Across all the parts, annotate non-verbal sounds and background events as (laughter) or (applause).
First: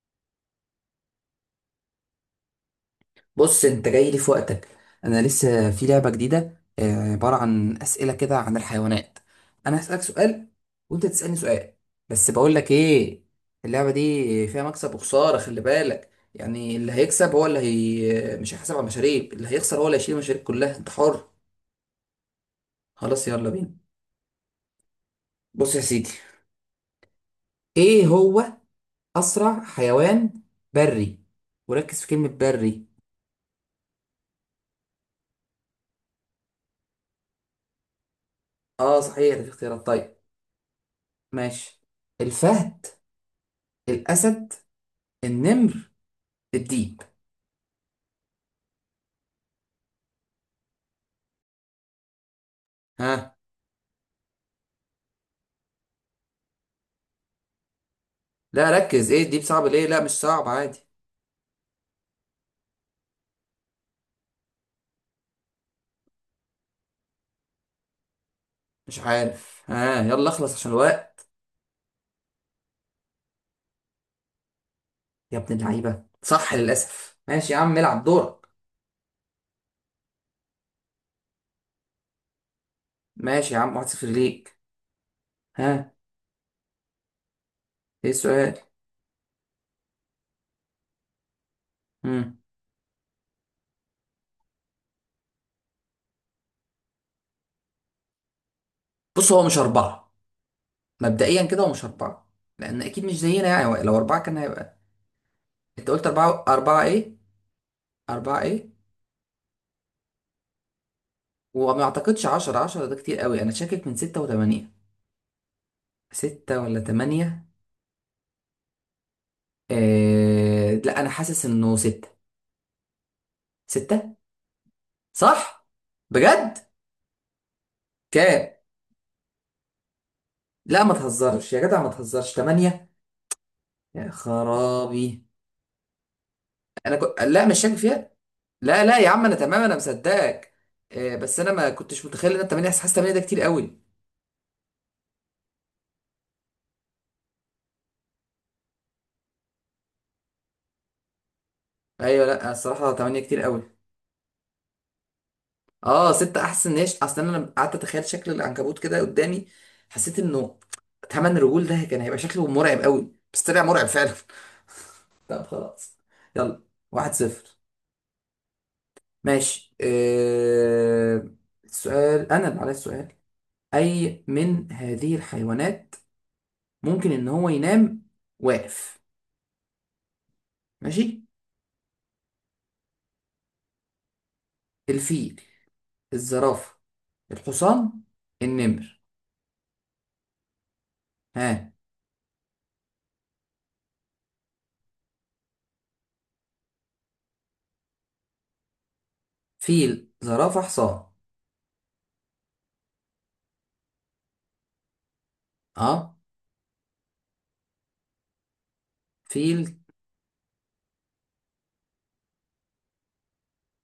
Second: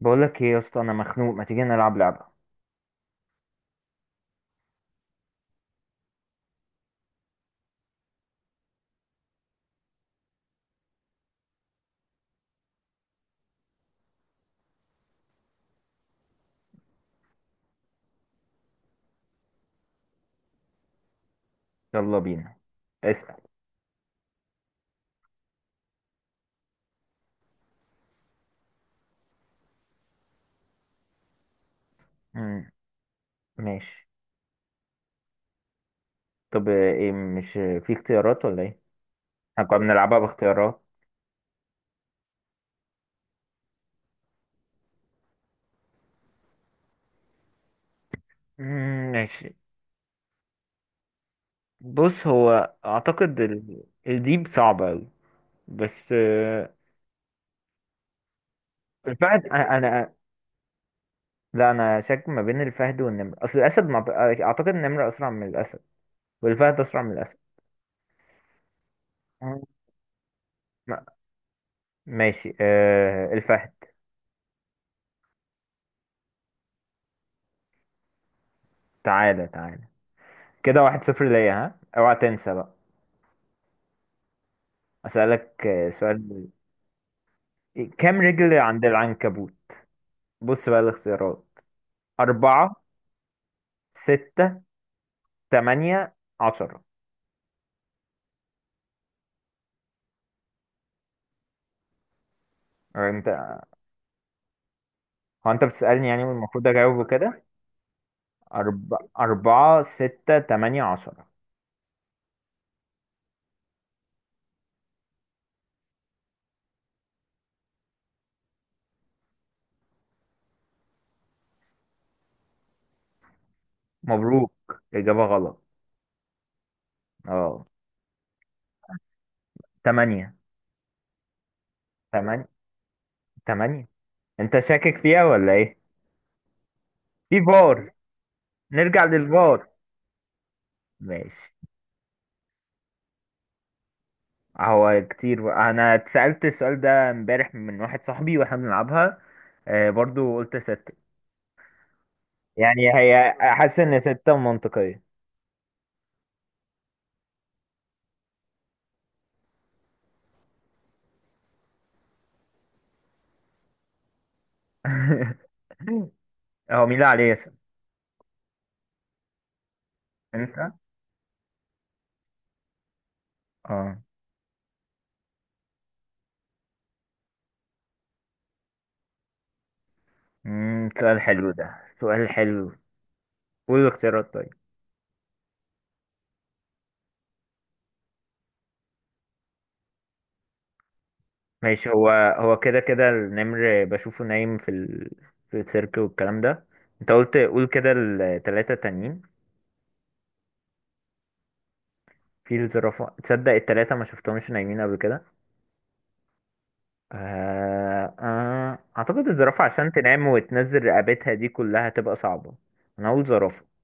بقولك ايه يا اسطى؟ انا مخنوق، ما تيجي نلعب لعبة؟ بص، انت جاي لي في وقتك. انا لسه في لعبه جديده، عباره عن اسئله كده عن الحيوانات. انا هسالك سؤال، وانت تسالني سؤال. بس بقول لك ايه، اللعبه دي فيها مكسب وخساره، خلي بالك. يعني اللي هيكسب هو اللي هي مش هيحاسب على المشاريب، اللي هيخسر هو اللي هيشيل المشاريب كلها. انت حر. يلا بينا. خلاص، اسأل. يلا بينا. بص يا سيدي، ايه هو اسرع حيوان بري؟ وركز في كلمه مم. بري. ماشي. طب ايه، مش في اختيارات ولا ايه؟ اه صحيح، ده في احنا كنا اختيارات، طيب. بنلعبها باختيارات. ماشي، الفهد، الاسد، النمر، الديب. ماشي. بص، هو ها؟ اعتقد الديب صعبة اوي. بس لا ركز، ايه الديب الفهد صعب ليه؟ لا مش صعب، عادي. لا، انا شاك ما بين الفهد والنمر، اصل الاسد ما ب- اعتقد النمر اسرع من الاسد، والفهد اسرع من الاسد. مش مم. عارف، ها، يلا اخلص عشان ما- الوقت. ماشي، الفهد. يا ابن اللعيبه، صح للاسف، ماشي يا عم، العب دورك. تعالى تعالى، كده 1-0 ليا. ها، اوعى تنسى بقى. ماشي يا عم، 1-0 ليك. أسألك ها؟ سؤال: ايه كام السؤال؟ رجل عند العنكبوت؟ بص بقى الاختيارات: مم. أربعة، ستة، تمانية، عشرة. بص، هو مش اربعه. مبدئيا كده هو مش اربعه، لان اكيد مش أنت، زينا، يعني هو لو اربعه كان هيبقى. هو أنت انت قلت بتسألني يعني اربعه، والمفروض اربعه أجاوب ايه؟ كده؟ اربعه ايه؟ أرب... أربعة، ستة، تمانية، عشرة. وما اعتقدش 10، 10 ده كتير قوي. انا شاكك من 6 و8. 6 ولا 8؟ لا، انا حاسس انه 6. ستة. مبروك، إجابة غلط. صح؟ بجد؟ أه، كام؟ تمانية. لا ما تهزرش يا جدع، ما تهزرش، تمانية. تمانية؟ تمانية. يا أنت شاكك فيها خرابي. ولا إيه؟ انا كنت، في لا مش شاك فار. فيها. لا لا نرجع يا عم، انا تمام، للفار. انا مصدقك. بس انا ماشي، ما كنتش متخيل ان أنا تمانية، حاسس تمانية ده كتير قوي. هو كتير بقى. أنا اتسألت السؤال ده امبارح من واحد صاحبي وإحنا بنلعبها، برضو قلت ستة. ايوه، لا الصراحة يعني تمانية هي، كتير قوي. حاسس ان ستة منطقية. اه ستة احسن، ان هي اصل انا لما قعدت اتخيل شكل العنكبوت كده قدامي، حسيت انه 8 رجول ده كان هيبقى شكله مرعب قوي، بس طلع مرعب فعلا. (laughs) طب (laughs) خلاص، يلا هو مين اللي واحد عليه يسأل؟ صفر ماشي، انت. سؤال، أنا اللي عليا السؤال. اه. أي من هذه الحيوانات ممكن إن هو ينام واقف؟ سؤال ماشي، حلو ده. سؤال حلو. قول الاختيارات طيب. الفيل، الزرافة، الحصان، النمر. ها؟ ماشي، هو. هو كده كده النمر بشوفه نايم في في السيرك والكلام ده. انت قلت قول كده التلاتة تانيين. فيل، زرافة، حصان؟ في الزرافة، تصدق التلاتة ما شفتهمش نايمين قبل كده. اه، اعتقد الزرافة فيل. عشان تنام وتنزل رقبتها دي كلها تبقى صعبة. انا اقول زرافة.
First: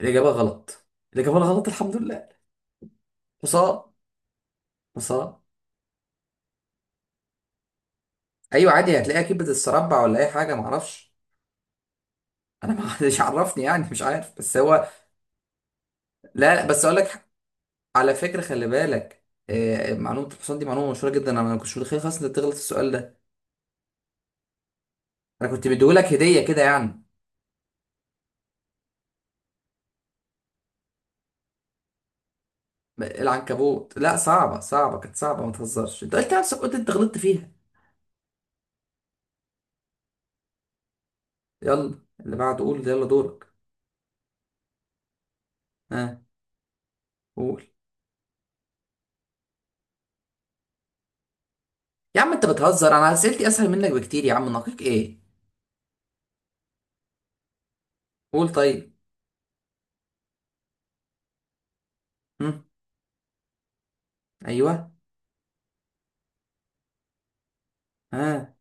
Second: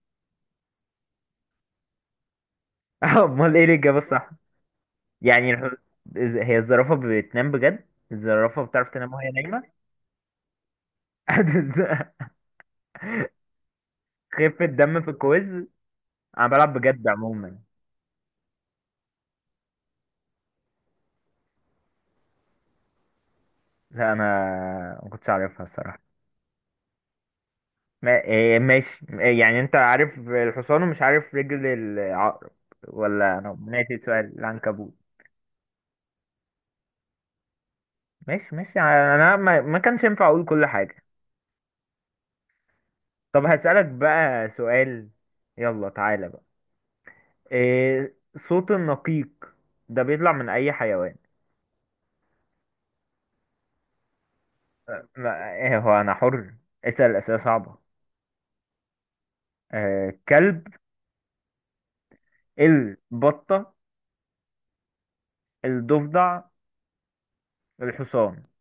الإجابة غلط؟ الإجابة غلط، الحمد لله. (laughs) امال ايه حصان، الاجابة؟ حصان. يعني هي الزرافة بتنام بجد؟ الزرافة أيوة بتعرف عادي، تنام هتلاقيها وهي كبدة نايمة. السربع ولا أي حاجة، معرفش. (laughs) أنا ما حدش عرفني يعني، مش عارف، بس خفة هو. دم في الكويز. انا لا لا، بلعب بس أقول بجد لك، عموما. على فكرة، خلي بالك. معلومة الحصان دي معلومة مشهورة جدا، انا ما كنتش متخيل خالص انك تغلط في السؤال ده. لا انا ما كنتش انا عارفها كنت الصراحة. مديهولك هدية كده يعني. إيه، ماشي. إيه، يعني انت عارف الحصان ومش عارف رجل العقرب؟ ولا انا العنكبوت ناسي لا، سؤال صعبة صعبة، العنكبوت. كانت صعبة، ما تهزرش، انت قلت نفسك، قلت انت غلطت فيها. ماشي ماشي. انا ما كانش ينفع اقول كل حاجة. يلا اللي بعده، قول يلا، دورك. طب هسألك بقى سؤال. يلا ها، تعالى بقى. قول. إيه صوت النقيق ده؟ بيطلع من اي حيوان؟ يا عم انت بتهزر، انا اسئلتي اسهل منك بكتير يا عم، نقيك ايه. ما ايه، هو انا حر، اسأل اسئلة صعبة. قول طيب. كلب، هم. البطة، ايوه. الضفدع، الحصان. ها.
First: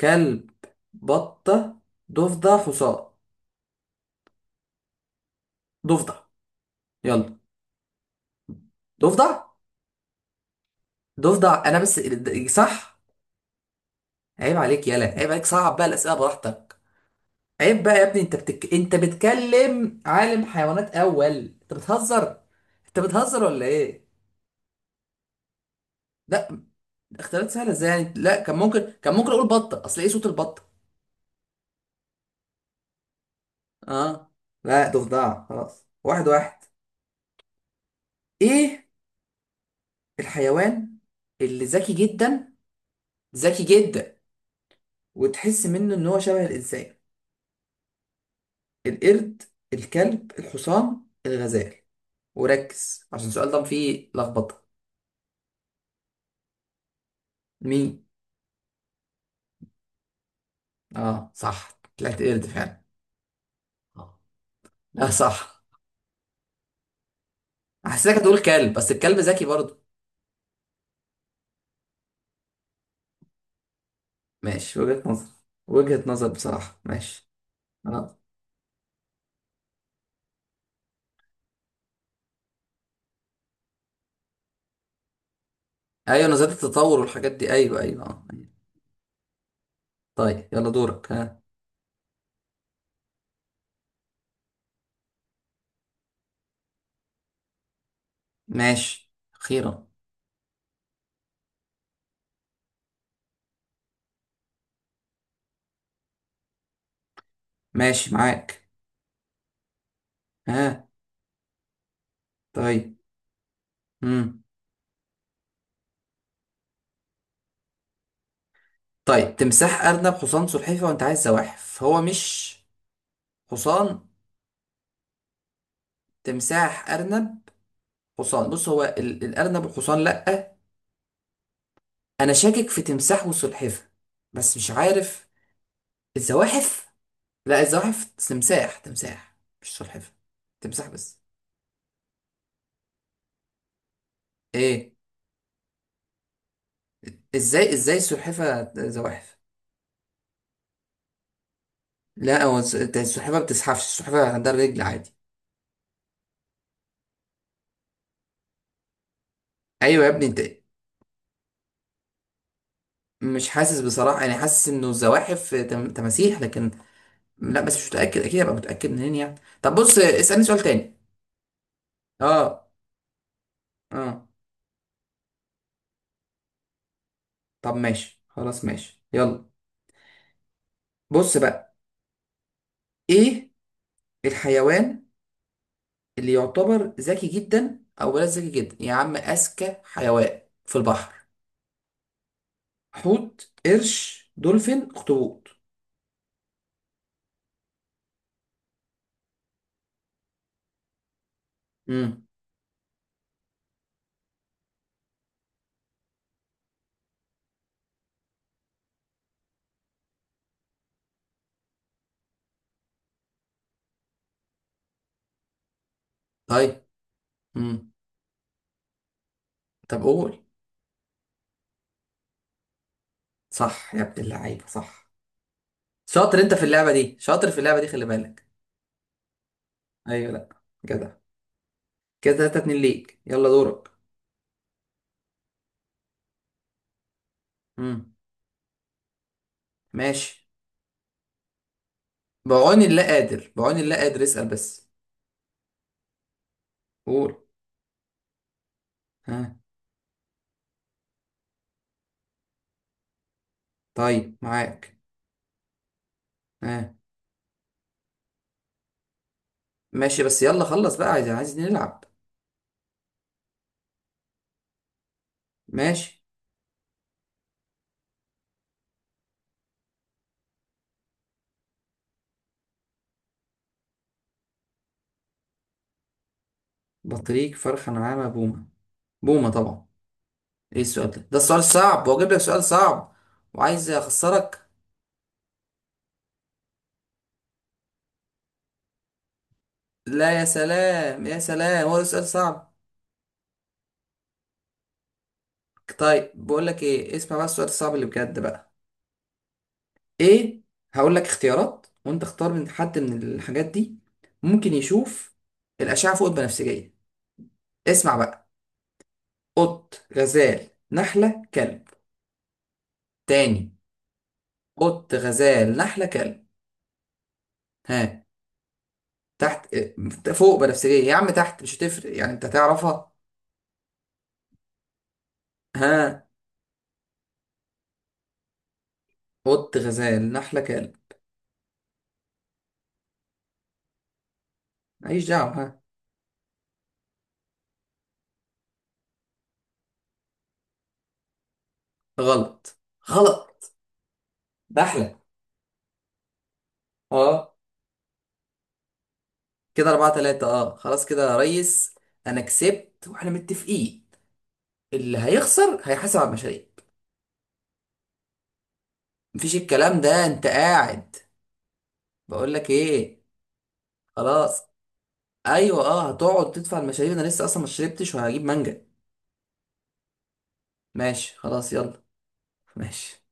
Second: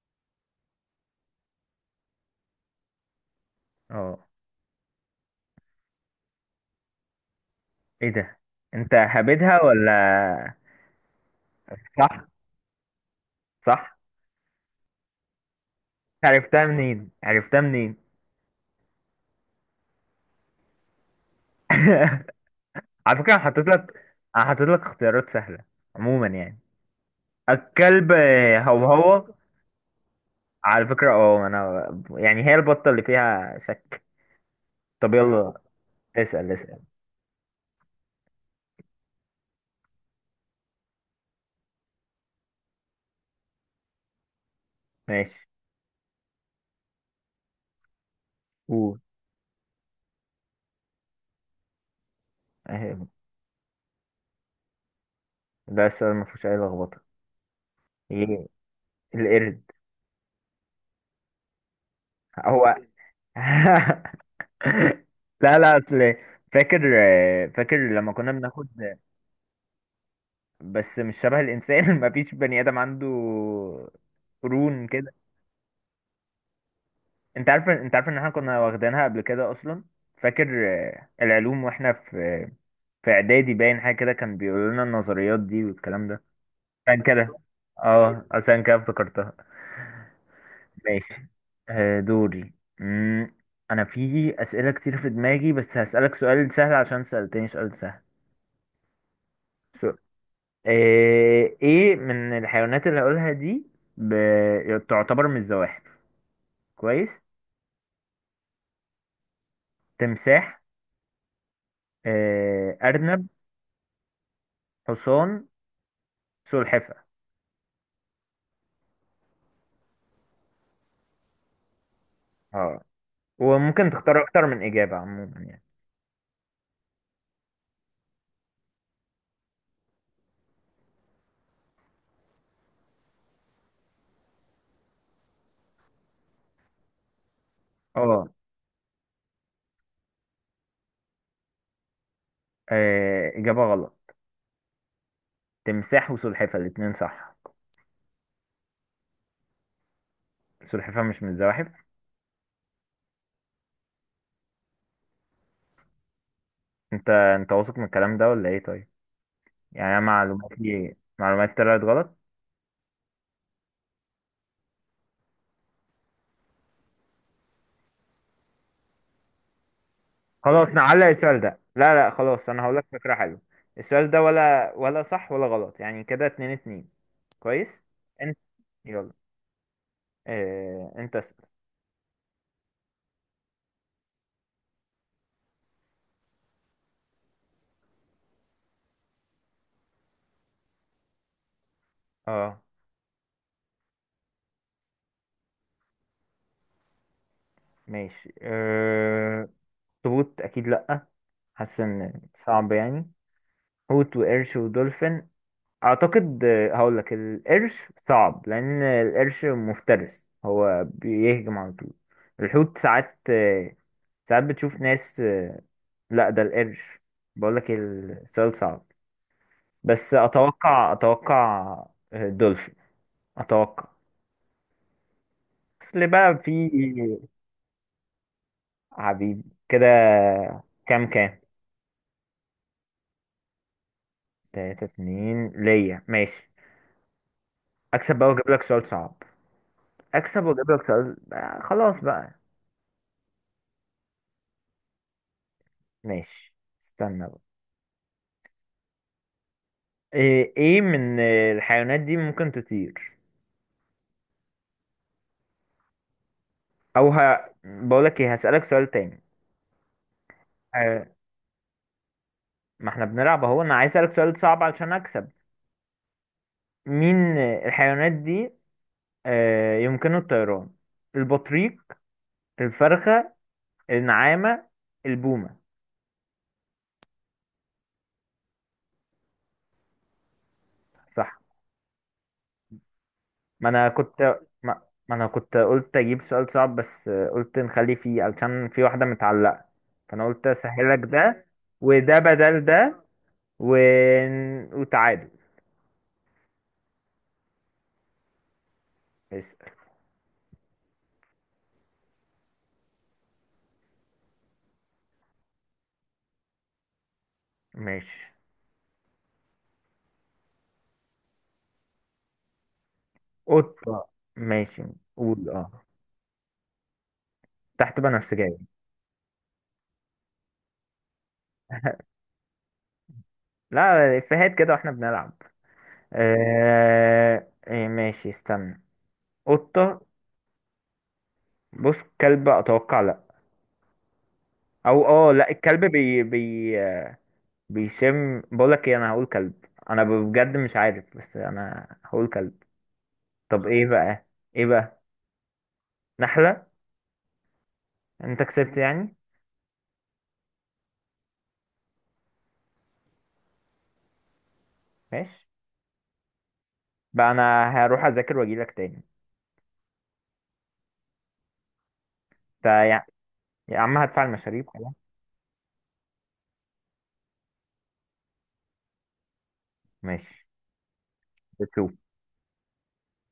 كلب، بطة، ضفدع، حصان. اه. ضفدع، يلا. ايه ده، انت ضفدع، هبدها ولا؟ ضفدع انا بس. صح. صح. صح. عيب عليك، يالا عيب عليك، صعب بقى الاسئله، عرفتها براحتك. منين؟ عرفتها عيب بقى منين؟ يا ابني، انت انت بتكلم عالم حيوانات اول. انت بتهزر، انت على فكرة انا بتهزر ولا حطيت لك، ايه؟ انا حطيت لك اختيارات سهلة عموما لا. يعني. اختيارات سهله ازاي الكلب يعني؟ لا، كان ممكن، هو هو. اقول بطه، اصل ايه صوت البطه. على فكرة انا، يعني هي البطة اللي فيها شك. اه، لا طب ضفدع يلا، خلاص، واحد اسأل واحد اسأل. ايه الحيوان اللي ذكي جدا، ذكي جدا، ماشي. وتحس منه ان هو شبه الانسان؟ قول. القرد، الكلب، الحصان، الغزال. اهي، وركز عشان السؤال ده فيه لخبطه. ده السؤال ما فيهوش اي لخبطة. مين؟ ايه؟ القرد. اه صح، طلعت قرد هو. فعلا. (laughs) اه، لا لا صح. لا، اصل فاكر، فاكر لما حسيتك كنا هتقول بناخد. كلب، بس الكلب ذكي برضه. بس مش شبه الانسان. (laughs) مفيش بني ادم عنده ماشي، قرون وجهة كده. نظر. وجهة نظر بصراحة، ماشي. انت عارف، انت عارف ان اه، احنا كنا واخدينها قبل كده اصلا. فاكر؟ العلوم واحنا في اعدادي، باين حاجه كده كان بيقولوا لنا النظريات دي والكلام ده. ايوه، نظرية التطور عشان والحاجات كده، دي، ايوه ايوه، اه اه، أيوة. عشان كده افتكرتها. طيب يلا دورك، ماشي. ها. دوري. مم، انا في اسئله كتير في دماغي، بس هسالك سؤال سهل عشان سالتني سؤال سهل. ماشي س- اخيرا. ايه من الحيوانات اللي هقولها دي ب... تعتبر من الزواحف؟ كويس. ماشي معاك. تمساح، ها. طيب. ارنب، امم حصان، سلحفة. طيب، تمساح، ارنب، حصان، سلحفة، وانت عايز زواحف، هو مش. اه. وممكن حصان، تختار اكتر من اجابة عموما يعني. تمساح، ارنب، حصان. بص هو الارنب والحصان لا، انا شاكك في تمساح وسلحفة، بس مش عارف. الزواحف، لا الزواحف اه. تمساح، تمساح، مش سلحفة، تمساح بس. اجابة غلط. ايه؟ تمساح وسلحفة الاتنين صح. ازاي السلحفة زواحف؟ سلحفة مش من الزواحف؟ لا، هو السلحفة ما بتزحفش، السلحفة عندها رجل عادي. انت واثق من الكلام ده ولا ايه؟ طيب، يعني أنا ايوه يا ابني انت. معلوماتي، معلومات طلعت غلط. مش حاسس بصراحة، انا حاسس انه الزواحف تماسيح، لكن لا، بس مش متأكد، اكيد ابقى متأكد منين يعني؟ طب بص، اسألني سؤال خلاص تاني. نعلق السؤال ده. لا لا، خلاص، انا اه. هقول لك فكرة حلوة. السؤال اه، ده ولا صح ولا غلط، يعني كده 2-2. كويس. طب ماشي انت. خلاص، ماشي يلا. يلا. اه، انت بص اسأل. بقى، ايه الحيوان اللي يعتبر ذكي جدا، او بلاش ذكي جدا يا عم، اذكى حيوان في البحر؟ اه، حوت، قرش، دولفين، اخطبوط. ماشي. اه، اخطبوط اكيد لا. حاسس ان امم صعب يعني. حوت وقرش ودولفين. اعتقد هقول لك القرش. صعب، لان القرش مفترس هو بيهجم على طول. الحوت ساعات بتشوف ناس. لا، ده طيب. القرش. بقول لك امم السؤال صعب، طب بس قول. اتوقع دولفين. اتوقع. صح يا ابن اللعيبه، صح. اصل بقى شاطر في. انت في اللعبه دي، شاطر في اللعبه دي، خلي بالك. حبيبي. كده. ايوه، لا كام جدع. كام؟ كده 3-2 ليك، يلا دورك. 3-2 ليا، ماشي. امم اكسب بقى واجيب لك سؤال صعب. اكسب ماشي. واجيب لك سؤال، خلاص بقى. بعون الله قادر، بعون الله قادر، اسال بس. ماشي، استنى قول، بقى. ها. إيه من الحيوانات دي ممكن تطير؟ طيب معاك، ها. بقول لك ايه، هسألك سؤال تاني. ماشي بس، يلا خلص آه، بقى، عايز نلعب. ما احنا بنلعب اهو، انا عايز اسألك سؤال صعب علشان اكسب. ماشي. مين الحيوانات دي يمكنه الطيران؟ البطريق، الفرخة، النعامة، البومة. بطريق، فرخة، نعامة، بومة. بومة طبعا. ايه السؤال ده؟ ده صح. السؤال الصعب، واجيب لك سؤال صعب ما انا وعايز كنت اخسرك. ما, ما انا كنت قلت اجيب سؤال صعب، بس قلت نخلي فيه علشان في واحدة متعلقة. فانا لا، يا قلت اسهلك سلام يا ده، سلام، هو ده وده سؤال بدل صعب؟ ده، و... وتعادل. طيب بقول لك ايه، اسمع بقى السؤال الصعب اللي بجد بقى. اسأل. ايه؟ هقول لك اختيارات، وانت اختار من حد من الحاجات دي ممكن يشوف الاشعه فوق البنفسجيه. اسمع ماشي، بقى، قط، غزال، نحله، كلب. تاني، قطة. ماشي. قط، قول اه. غزال، نحله، كلب. تحت ها؟ بنفسجية. تحت، فوق بنفسجية يا عم، تحت مش هتفرق يعني، انت هتعرفها. لا، افيهات كده واحنا بنلعب. ها. إيه، ماشي استنى. قط، قطة. غزال، نحلة، كلب. بص، كلب اتوقع. لا، او ماليش اه دعوة، لا ها. الكلب بي بيشم. بقولك ايه، انا هقول كلب. انا بجد مش عارف، بس انا هقول كلب. غلط. طب غلط. ايه بقى؟ ايه بقى؟ نحلة. نحلة. اه. انت كسبت يعني؟ كده 4-3، اه خلاص، كده يا ريس. أنا كسبت، وإحنا متفقين اللي ماشي، هيخسر هيحاسب على المشاريب. بقى انا هروح اذاكر واجيلك تاني. مفيش الكلام ده، أنت قاعد. بقول انت لك يع- إيه، يا عم، هدفع خلاص. المشاريب خلاص. أيوه اه، هتقعد تدفع المشاريب. أنا لسه أصلا ما شربتش، وهجيب مانجا. ماشي. ماشي خلاص، يلا. بتشوف. ماشي.